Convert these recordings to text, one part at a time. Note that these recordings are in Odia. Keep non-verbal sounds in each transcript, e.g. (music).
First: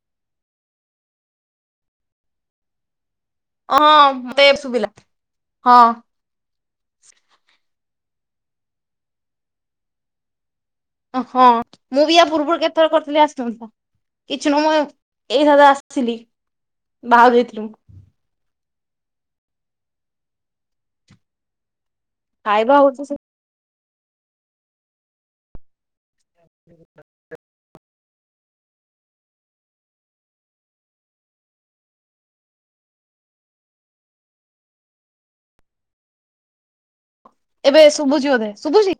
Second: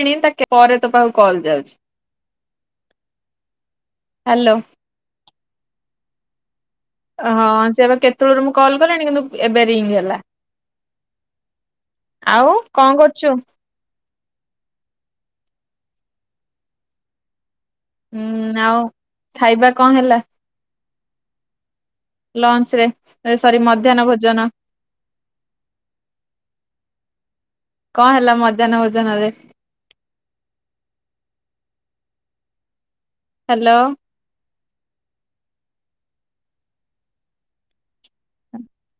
କିଣି ତା ପରେ ତୋ ପାଖକୁ କଲ୍ ଯାଉଚି। ଓ ମତେ ଏବେ ଶୁଭିଲା ହଁ। ହଁ ସେପା କେତେବେଳରୁ ମୁଁ କଲ୍ କଲିଣି କିନ୍ତୁ ଏବେ ରିଙ୍ଗ ହେଲା। ହଁ ମୁଁ ବି ୟା ଆଉ ପୂର୍ବରୁ କଣ କେତେଥର କରିଥିଲି କରୁଛୁ? ଆସିନଥିଲା କିଛି ନୁହ ମୁଁ ଏଇ ଆ ନଥିଲି ବାହାରକୁ ଯାଇଥିଲି ମୁଁ। ହୁଁ ଆଉ ଖାଇବା କଣ ହେଲା? ଖାଇବା ଲଞ୍ଚ ରେ ହଉଛି ସେ ସରି ମଧ୍ୟାହ୍ନ ଭୋଜନ। (unintelligible) କଣ ହେଲା ମଧ୍ୟାହ୍ନ ଭୋଜନ ରେ। ହାଲୋ। ଏବେ ଶୁଭୁଚି ବୋଧେ ଶୁଭୁଚି।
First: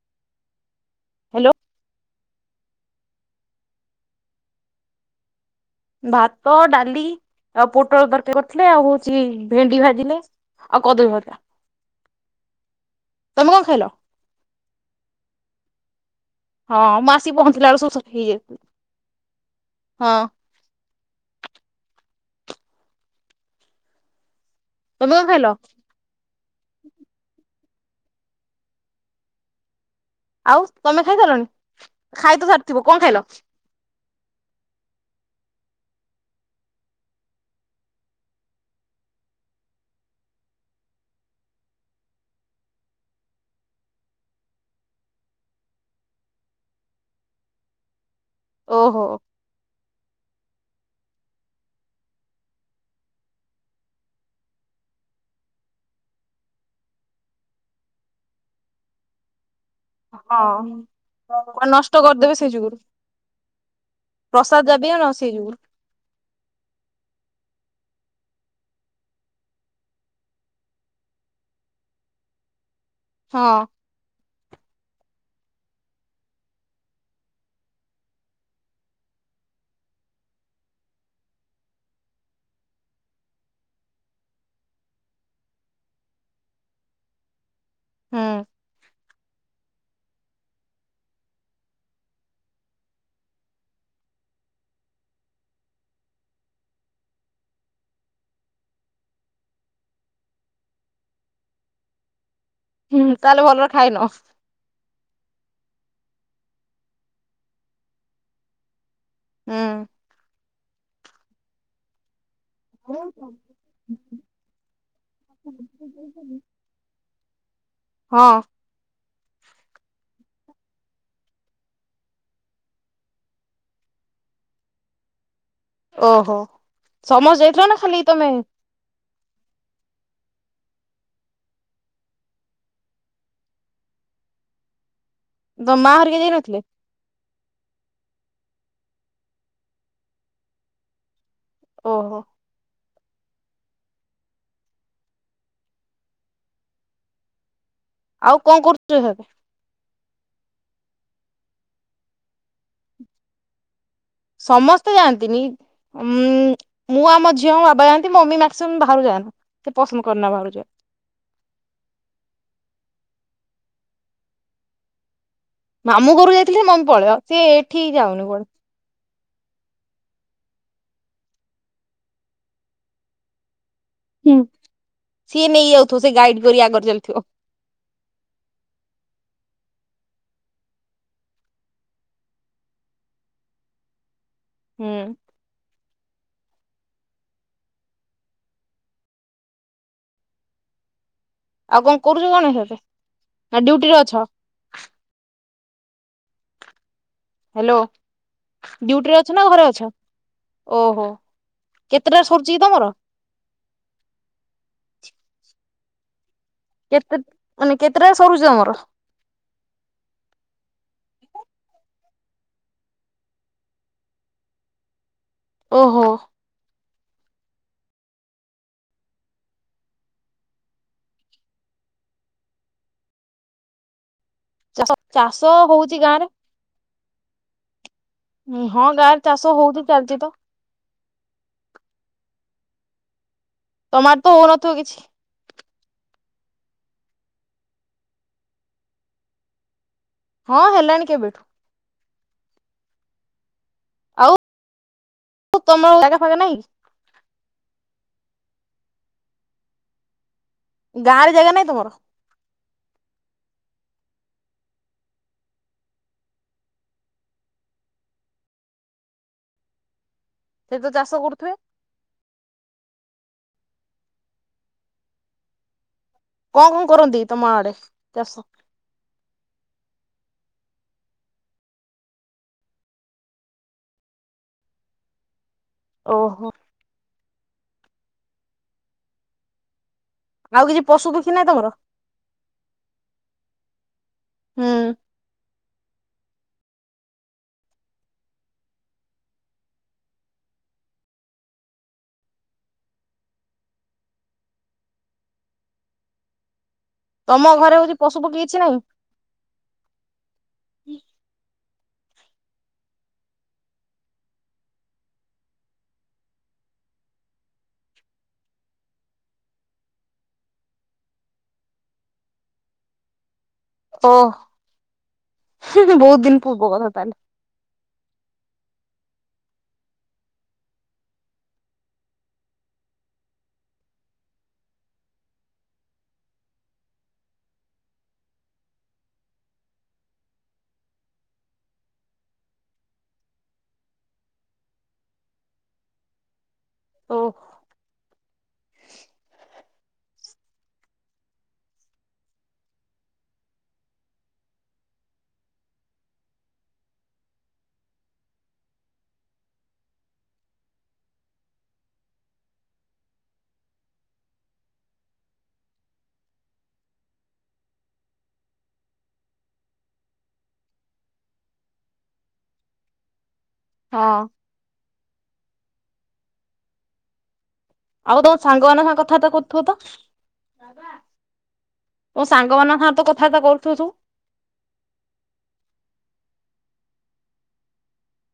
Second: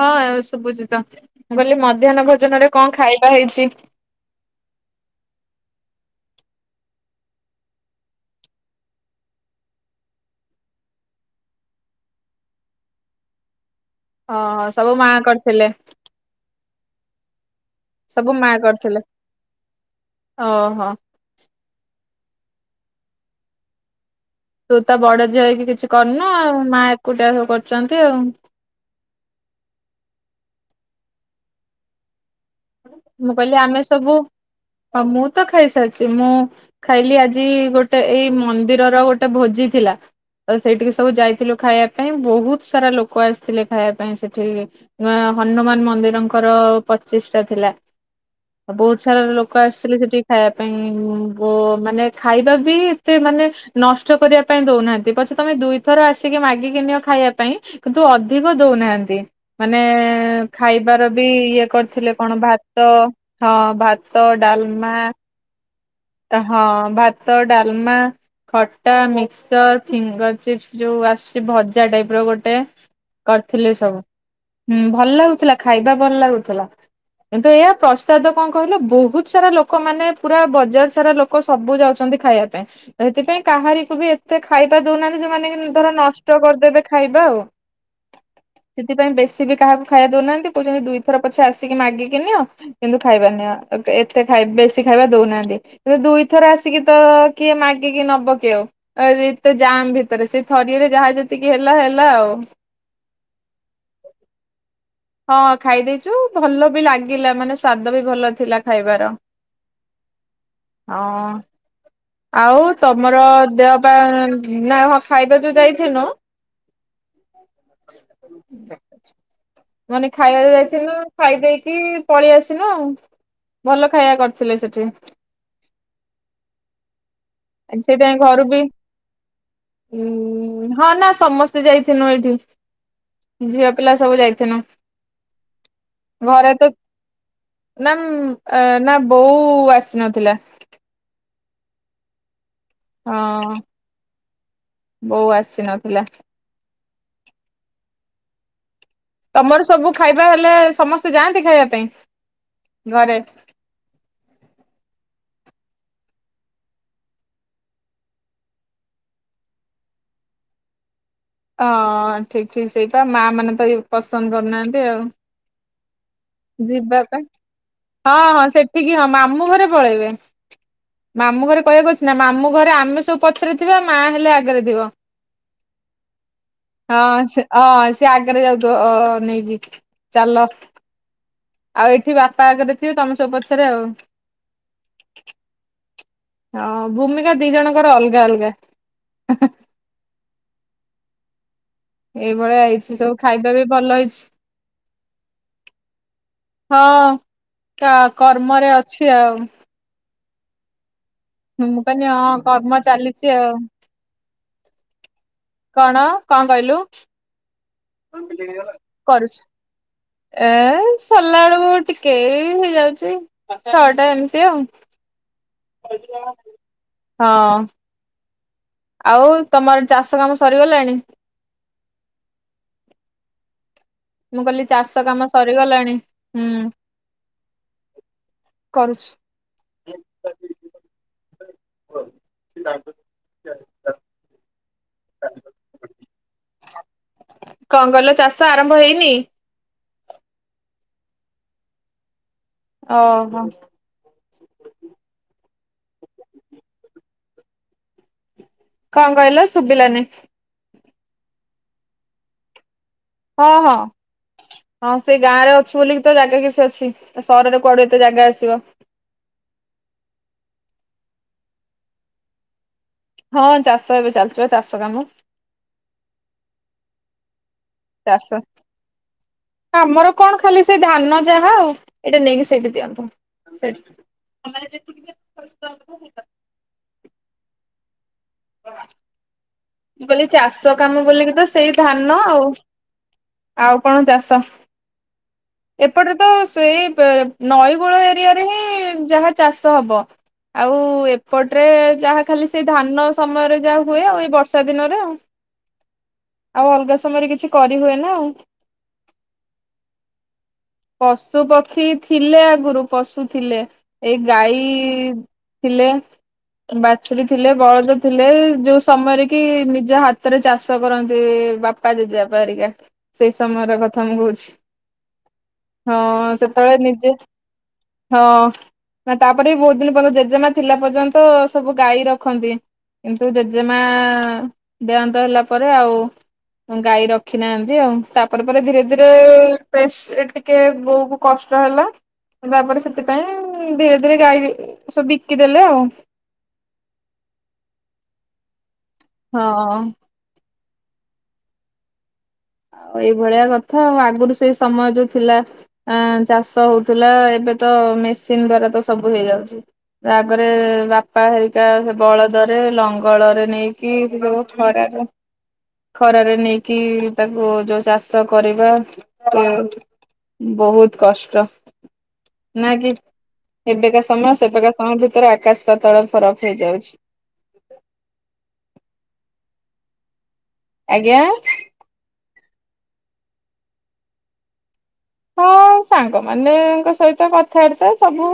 ହଁ ଏବେ ଶୁଭୁଚିତ ମୁଁ କହିଲି ମଧ୍ୟାହ୍ନ ଭୋଜନରେ କଣ ଖାଇବା ହେଇଚି? (inaudible) ଭାତ ଡାଲି ଆଉ ପୋଟଳ ତରକାର କରିଥିଲେ ଆଉ ହଉଚି ଭେଣ୍ଡି ଭାଜିଲେ। ଆଉ କଦଳୀ ଭଜା ତମେ କଣ ଖାଇଲ? ହଁ ସବୁ ମା କରିଥିଲେ। ହଁ ମୁଁ ଆସିକି ପହଞ୍ଚିଲା ବେଳକୁ ସ ହେଇଯାଇ ଓ ହୋ। ତୁ ତ ତମେ ବଡ଼ କଣ ଝିଅ ଖାଇଲ ହେଇକି କିଛି କରିନୁ-ଉ ମା ଏକୁଟିଆ ସବୁ କରୁୁ ଛନ୍ତି ଆଉ। ଆଉ ତମେ ଖାଇ ସାରିଲଣି ଖାଇ ତ ସାରିଥିବ କଣ ଖାଇଲ? ହ ମୁଁ ତ ଖାଇସାରିଛି ମୁଁ ଖାଇଲି ଆଜି ଗୋଟେ ଏଇ ମନ୍ଦିରର ଗୋଟେ ଭୋ ଭୋଜିଥିଲା। ତ ସେଇଠିକି ସବୁ ଯାଇଥିଲୁ ଖାଇବା ପାଇଁ ବହୁତ ସାରା ଲୋକ ଆସିଥିଲେ ଖାଇବା ପାଇଁ ସେଠି ଅ ହନୁମାନ ମନ୍ଦିରଙ୍କର ପଚିଷ୍ଟା ଥିଲା, ବହୁତ ଓହୋ ସାରା ଲୋକ ଆସିଥିଲେ ସେଠି ଖାଇବା ପାଇଁ ବୋ ମାନେ ଖାଇବା ବି ଏତେ ମାନେ ନଷ୍ଟ କରିବା ପାଇଁ ଦଉନାହାନ୍ତି ପ ପଛେ ତମେ ଦୁଇଥର ଆସିକି ମାଗିକିନିଅ ଖାଇବା ପାଇଁ କିନ୍ତୁ ଅଧିକ ଦଉନାହାନ୍ତି। ମାନେ-ଏ ଖାଇବାର ବି ହଁ ଇଏ ନଷ୍ଟ କରିଥିଲେ କରିଦେବେ ସେଇ ଯୁଗୁରୁ ଭାତ-ଅ ହଁ ଭାତ ପ୍ରସାଦ ଯାବି ଡାଲମା ଆଉ ନ ସେଇ ଯୁଗୁରୁ ହଁ ଭାତ ଡ଼ାଲମା ଖଟା ମିକ୍ସଚର ଫିଙ୍ଗର ଚିପ୍ସ ଯୋଉ ଆସୁଚି ଭଜା ଟାଇପ୍ ର ଗୋଟେ ହଁ କରିଥିଲେ ସବୁ ହଁ ଭଲ ଲାଗୁଥିଲା ଖାଇବା ଭଲ ଲାଗୁଥିଲା। କିନ୍ତୁ ଏଇଆ ପ୍ରସାଦ କଣ କହିଲ ବହୁତ ସାରା ଲୋକମାନେ ପୁରା ବଜାର ସାରା ଲୋକ ସବୁ ଯାଉଛନ୍ତି ଖାଇବା ପାଇଁ ତ ସେଥିପାଇଁ କାହାରିକୁ ବି ଏତେ ଖାଇବା ଦଉନାହାନ୍ତି ଯୋଉମାନେ ଧର ନଷ୍ଟ କରିଦେବେ ଖାଇବା ଆଉ ହୁଁ। ସେଥିପାଇଁ ବେଶୀ ବି କାହାକୁ ଖାଇବା ଦଉନାହାନ୍ତି କହୁଛନ୍ତି ଦୁଇଥର ପଛେ ଆସିକି ମାଗିକି ନିଅ କିନ୍ତୁ ଖାଇବା ନିଅ ଆଗେ ଏତେ ଖାଇ ବେଶୀ ଖାଇବା ଦଉନାହାନ୍ତି। ଦୁଇ ଥର ଆସିକି ତ କିଏ ମାଗିକି ନବ କି ଆଉ ଏତେ ଯାମ୍ ଭିତରେ ସେଇ ଥରିରେ ସେ ଯାହା ଯେତିକି ହେଲା ହେଲା ଆଉ ହୁଁ ତାହେଲେ ଭଲରେ ଖାଇନ? ହଁ ଖାଇ ଦେଇଛୁ ଭଲ ବି ଲାଗିଲା, ମାନେ ସ୍ଵାଦ ବି ଭଲ ଥିଲା ଖାଇବାର। ଉଁ। ଅଁ ଆଉ ତମର ହୁଁ। ଦେହ ପା ନା ହ ଖାଇବା ଯୋଉ ଯାଇଥନୁ ହଁ। ମାନେ ଖାଇବାରେ ଯାଇଥିନୁ ଖାଇ ଦେଇକି ପଳେଇ ଆସିନୁ ଆଉ। ଭଲ ଖାଇବା କରିଥିଲେ ସେଠି ଓହୋ ସମସ୍ତେ ଯାଇଥିଲ ନା ଖାଲି ସେଇଥିପାଇଁ ତମେ? ଘରୁ ବି ଉଁ ହଁ ନା ସମସ୍ତେ ଯାଇଥିନୁ ଏଇଠି ଝିଅ ପିଲା ସବୁ ଯାଇଥିନୁ। ତ ମା ହେରିକା ଯାଇନଥିଲେ? ନାନ ନାଁ ବୋଉ ଆସିନଥିଲା। ଓହୋ। ହଁ-ଅ। ବୋଉ ଆସିନଥିଲା। ଆଉ କଣ କରୁୁ ତମର ସବୁ ଖାଇବା ହେଲେ ସମସ୍ତେ ଯାଆନ୍ତି ଖାଇବା ପାଇଁ ଘରେ? ସମସ୍ତେ ଯାଆନ୍ତିନି ଉ ମୁଁ ଆମ ଝିଅଙ୍କ ବାବା ଯାଆନ୍ତି ମମି ମାକ୍ମମ୍ ବାହାରୁ ଯାଆନ୍ତି। ସେ ପସନ୍ଦ କରନ ବାହାରୁଛ ହ ଠିକ ଠିକ ସେଇପା ମା ମାନେ ତ ପସନ୍ଦ କରୁନାହାନ୍ତି ଆଉ। ମାମୁଁ ଘରୁ ଯାଇଥିଲେ ମମି ଯିବା ପଳେଇବ ପାଇଁ ସେ ଏଠି ହଁ ଯାଉନି ହଁ କୁଆଡେ। ସେଠିକି ହଁ ମା ମଁ ଘରେ ପଳେଇବେ ମାମୁ ଘରେ କହିବାକୁ ଅ ନା ମାମୁ ଘରେ ଆମେ ସବୁ ପଛରେ ଥିବା ମା ହେଲେ ହୁଁ ଆଗରେ ଥିବ। ସିଏ ନେଇ ଯାଉଥିବ ସେ ଗାଇଡ୍ କରି ଆଗରେ ଚାଲିଥିବ ହଁ ସେ ହଁ ସେ ଆଗରେ ଯାଉଥିବ ଅ ନେଇ ଚାଲ ଆଉ ଏଠି ବାପା ଆଗରେ ଥିବେ ତମ ସବୁ ପଛରେ ଆଉ। ହୁଁ। ହଁ ଭୂମିକା ଦି ଜଣଙ୍କର ଅଲଗା ଅଲଗା ଆଉ କଣ କରୁଛୁ କନେ ଏଇଭଳିଆ ସେତେ ହେଇଛି ସବୁ ଖାଇବା ବି ନା ଭଲ ଡୁଟି ରେ ହେଇଛି। ଅଛ? ହଁ ହ୍ୟାଲୋ କ କର୍ମରେ ଅଛି ଡ୍ୟୁଟିରେ ଅଛ ଆଉ। ନା ଘରେ ଅଛ ଓହୋ। ମୁଁ କିଲି କେତେଟାରେ ହଁ ସରୁଛି କି କର୍ମ ତମର? ଚାଲିଛି ଆଉ। କଣ କଣ କହିଲୁ? କେତେ ମାନେ କେତେଟା ସରୁଛି ତମର? କରୁଛି ଏ ସଲାଡ ଟ କେ ହେଇଯାଉଛି ଛଅଟା ଏମିତି ଆଉ। ଓହୋ ହଁ। ଆଉ ତମର ଚାଷ କାମ ସରିଗଲାଣି? ମୁଁ କହିଲି ଚାଷ କାମ ସରିଗଲାଣି? ହଉଛି ଗାଁ ରେ? ହୁଁ। ହଁ କରୁଛି। ଗାଁରେ ଚାଷ ହଉଛି ଚାଲିଛି ତ (inaudible) ତମର ତ ହଉନଥିବ କିଛି? କଙ୍ଗଲ ଚାଷ ଆରମ୍ଭ ହେଇନି? ହଁ ହେଲାଣି କେବେଠୁ। ଓହୋ। ଆଉ ତମର ଜାଗା ଫାଗା ନାଇଁ? କଣ କହିଲ ଶୁଭିଲାନ? ଗାଁରେ ଜାଗା ନାଇଁ ତମର? ହଁ ହଁ। ହଁ ସେ ଗାଁ ରେ ଅଛି ବୋଲି ତ ଜାଗା କିଛି ଅଛି ସହରରେ କୁଆଡୁ ଏତେ ଜାଗା ଆସିବ? ସେ ତ ଚାଷ କରୁଥିବେ? ହଁ ଚାଷ ଏବେ ଚାଲିଚ ଚାଷ କାମ। କଣ କଣ କରନ୍ତି ତମ ଆଡେ? ଚାଷ। ଆମର କଣ ଖାଲି ସେ ଧାନ ଯାହା ଆଉ ଏଇଟା ନେଇକି ସେଇଠି ଦିଅ ସେଇଠି ତମର ଯେତିକି କେତେ (unintelligible) ଓହୋ ମୁଁ କହିଲି ଆଉ ଚାଷ କିଛି କାମ ପଶୁ ପକ୍ଷୀ ବୋଲିକି ତ ନାହିଁ ତମର? ସେଇ ଧାନ ଆଉ ଆଉ କଣ ଚାଷ ହୁଁ ଏପଟେ ତ ତ ଏଇ ବ ନଇ କୂଳ ଏରିଆରେ ହିଁ ଯାହା ଚାଷ ହବ। ଆଉ ଏପଟରେ ଯାହା ଖାଲି ସେଇ ଧାନ ସମୟରେ ଯାହା ହୁଏ ଏଇ ବର୍ଷ ବର୍ଷା ଦିନରେ ଆଉ। ଆଉ ଅଲଗା ସମୟରେ ତମ କିଛି ଘରେ ହଉଛି କରିହୁଏନା ପଶୁ ଆଉ। ପକ୍ଷୀ କିଛି ନାହିଁ? ପଶୁ ପ ପକ୍ଷୀ ଥିଲେ ଆଗରୁ ପଶୁ ଥିଲେ ଏଇ ଗାଈ ଥିଲେ ବାଛୁରୀ ଥିଲେ ବଳଦ ଥିଲେ ଯୋଉ ସମୟରେ କି ନିଜ ହାତରେ ଚାଷ କରନ୍ତି। ବାପା ଜେଜେବାପା ହେରିକା ସେଇ ସମୟର କଥା ଓ ମୁଁ କହୁଛି। ହଁ ବହୁତ ଦିନ ପୂର୍ବ ସେତେବେଳେ କଥା ନିଜେ ତାହେଲେ ହଁ। ନା ତାପରେ ବି ବହୁତ ଦିନ ପରେ ଜେଜେମା ଥିଲା ପର୍ଯ୍ୟନ୍ତ ସବୁ ଗାଈ ରଖନ୍ତି। କିନ୍ତୁ ଜେଜେମା ଦେହାନ୍ତ ହେଲା ପରେ ଆଉ ଗାଈ ରଖି ନାହାନ୍ତି ଆଉ ତାପରେ ପରେ ଧୀରେ ଧୀରେ ପେସ୍ ରେ ଟିକେ ବୋଉ କୁ କଷ୍ଟ ହେଲା। ତାପରେ ସେଥିପାଇଁ ଧୀରେ ଧୀରେ ଗାଈ ସବୁ ବିକିଦେଲେ ଆଉ। ଓ। ହଁ। ଆଉ ଏଇଭଳିଆ କଥା ଆଉ ଆଗରୁ ସେଇ ସମୟ ଯୋଉ ଥିଲା ଆଁ ଚାଷ ହଉଥିଲା ଏ ଏବେ ତ ମେସିନ ଦ୍ଵାରା ତ ସବୁ ହେଇଯାଉଛି। ଆଗରେ ବାପା ହେରିକା ସେ ବଳଦରେ ଲଙ୍ଗଳରେ ନେଇକି ଯୋଉ ଖରା ଖରାରେ ନେଇକି ତାକୁ ଯୋଉ ଚାଷ କରିବା ସେ ବହୁତ କଷ୍ଟ। ନା କି। ଏବେକା ହଁ ସମୟ ସେବେକା ସମୟ ଭିତରେ ଆକାଶ ପାତାଳ ଫରକ ହେଇଯାଉଛି। ଆଉ ତମ ସାଙ୍ଗ ମାନଙ୍କ ସାଙ୍ଗେ କଥାବାର୍ତ୍ତା କରୁଥିବ ତ? ଆଜ୍ଞା। ତମ ସାଙ୍ଗ ମାନଙ୍କ ସାଙ୍ଗରେ କଥାବାର୍ତ୍ତା କରୁଥୁୁବ ସବୁ। ହଁ ସାଙ୍ଗ ମାନେ ଙ୍କ ସହିତ କଥାବାର୍ତ୍ତା ସବୁ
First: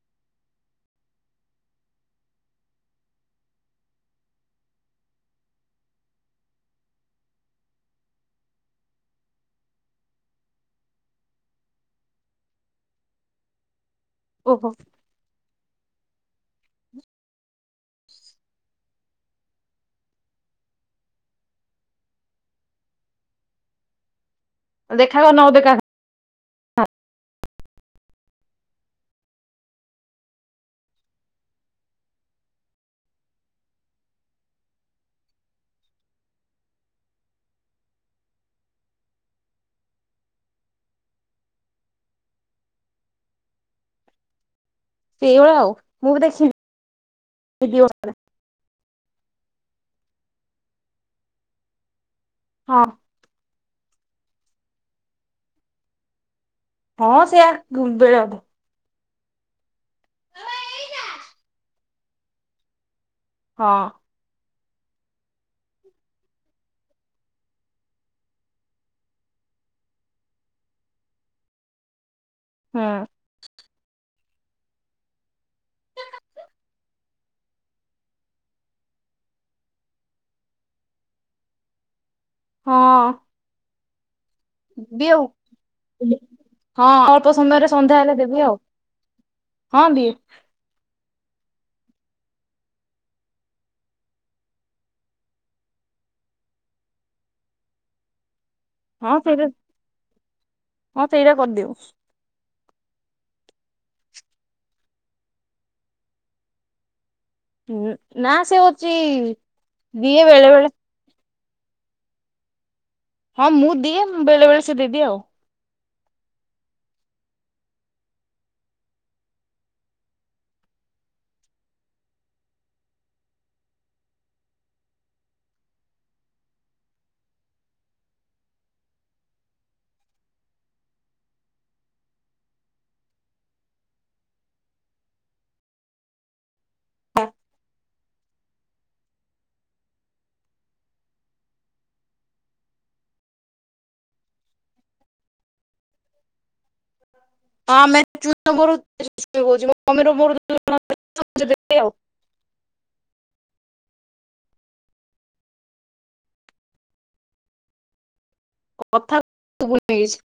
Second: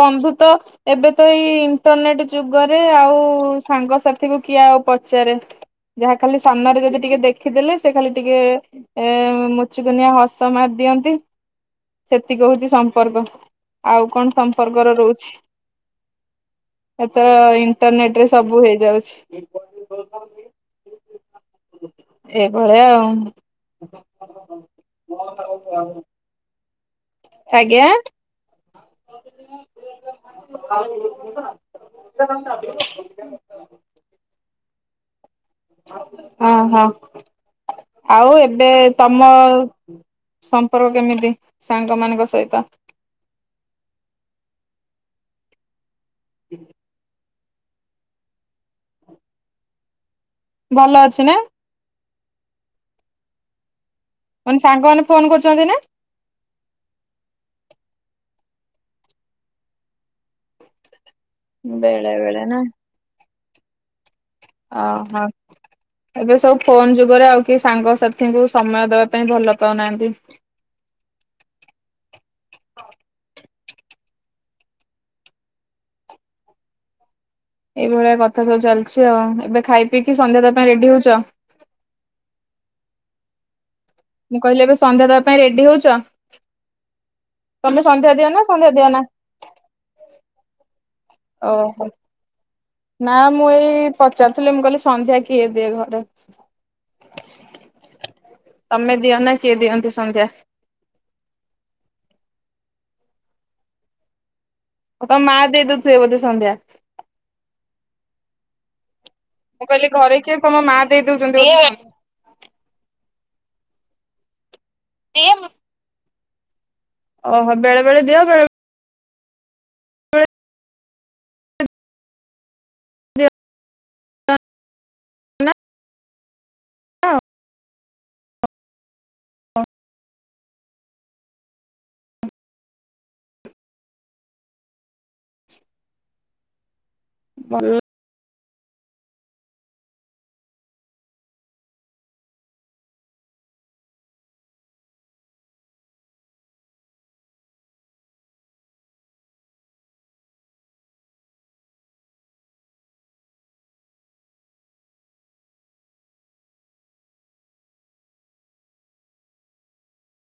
ବନ୍ଧୁ ତ ଏବେ ତ ଏଇ ଇଣ୍ଟରନେଟ ଯୁଗରେ ଆଉ ସାଙ୍ଗସାଥି କୁ କିଏ ଆଉ ପଚାରେ। ଯାହା ଖାଲି ସାମ୍ମାନରେ ରେ ଯଦି ଟିକେ ଦେଖିଦେଲେ ସେ ଖାଲି ଟିକେ ଏ ମୁଚୁ କୁଣ୍ଡିଆ ହସ ମାରିଦିଅନ୍ତି। ସେତିକି ହଉଛି ସମ୍ପର୍କ ଆଉ କଣ ଓହୋ ସମ୍ପର୍କ ର ରହୁଛି। ଏତ ଇଣ୍ଟରନେଟ ରେ ସବୁ ହେଇଯାଉଛି। ଏ ଭଳିଆ ଆଉ। ଦେଖା ହବ ନ ଦେଖା ଆଜ୍ଞା। । ଆ। ହଁ ହଁ ଆଉ ଏବେ ତମ ସମ୍ପର୍କ କେମିତି ସାଙ୍ଗମାନଙ୍କ ସହିତ? । ସେଇଭଳିଆ ଆଉ ମୁଁ ବି ଦେଖି। ଭଲ ଅଛି ନା। ହଁ। ମାନେ ସାଙ୍ଗମାନେ ଫୋନ କରୁଛନ୍ତି ନା? ହଁ ସେୟା (inaudible) ବେଳେ ବେଳେ ନା। ହଁ। ଓ ହୋ। ଏବେ ସବୁ ଫୋନ ଯୁଗରେ ଆଉ କିଏ ସାଙ୍ଗସାଥିଙ୍କୁ ସମୟ ଦେବା ପାଇଁ ଭଲ ପାଉନାହାନ୍ତି। ହଁ। ଏଇଭଳିଆ କଥା ସବୁ ଚାଲିଛି ଆଉ ଏବେ ଖାଇ ପିଇକି ସନ୍ଧ୍ୟା ଦବା ତା ପାଇଁ ରେଡି ହଉଛ। ହଁ। ମୁଁ କହିଲି ଏବେ ସନ୍ଧ୍ୟା ଦେବି ଦେବା ଆଉ ପାଇଁ ରେଡି ହଉଛ। ହଁ ଅଳ୍ପ ସମୟରେ ତମେ ସନ୍ଧ୍ୟା ହେଲେ ଦିଅ ନା ଦେବି ଆଉ ସନ୍ଧ୍ୟା ଦିଅ ହଁ ଦିଏ। ଓ ହୋ। ନା ମୁଁ ଏଇ ପଚାରୁିଥିଲି ମୁଁ କହିଲି ସନ୍ଧ୍ୟା କିଏ ଦିଏ ଘରେ। (inaudible) ତମେ ହଁ ଦିଅ ନା ସେଇଟା କିଏ ଦିଅନ୍ତି ସନ୍ଧ୍ୟା? (inaudible) ହଁ ସେଇଟା କରିଦଉ। ତମ ମା ଦେଇଦେଉଥିବେ ବୋଧେ ସନ୍ଧ୍ୟା। ନା ସେ ହଉଚି। ମୁଁ କହିଲି ଘରେ କିଏ ତମ ମା ଦେଇ ଦେଉଛନ୍ତି? (unintelligible) ହଁ ମୁଁ ଦିଏ ବେଳେ ବେଳେ ସେ ଦେଇଦିଏ ଆଉ। ଓହୋ ବେଳେ ବେଳେ ଦିଅ ବେଳେ (unintelligible) (unintelligible) (inaudible) (inaudible) ଭଲ। ହଁ ଆମେ (unintelligible) (unintelligible) ଆଉ। କଥା। (unintelligible)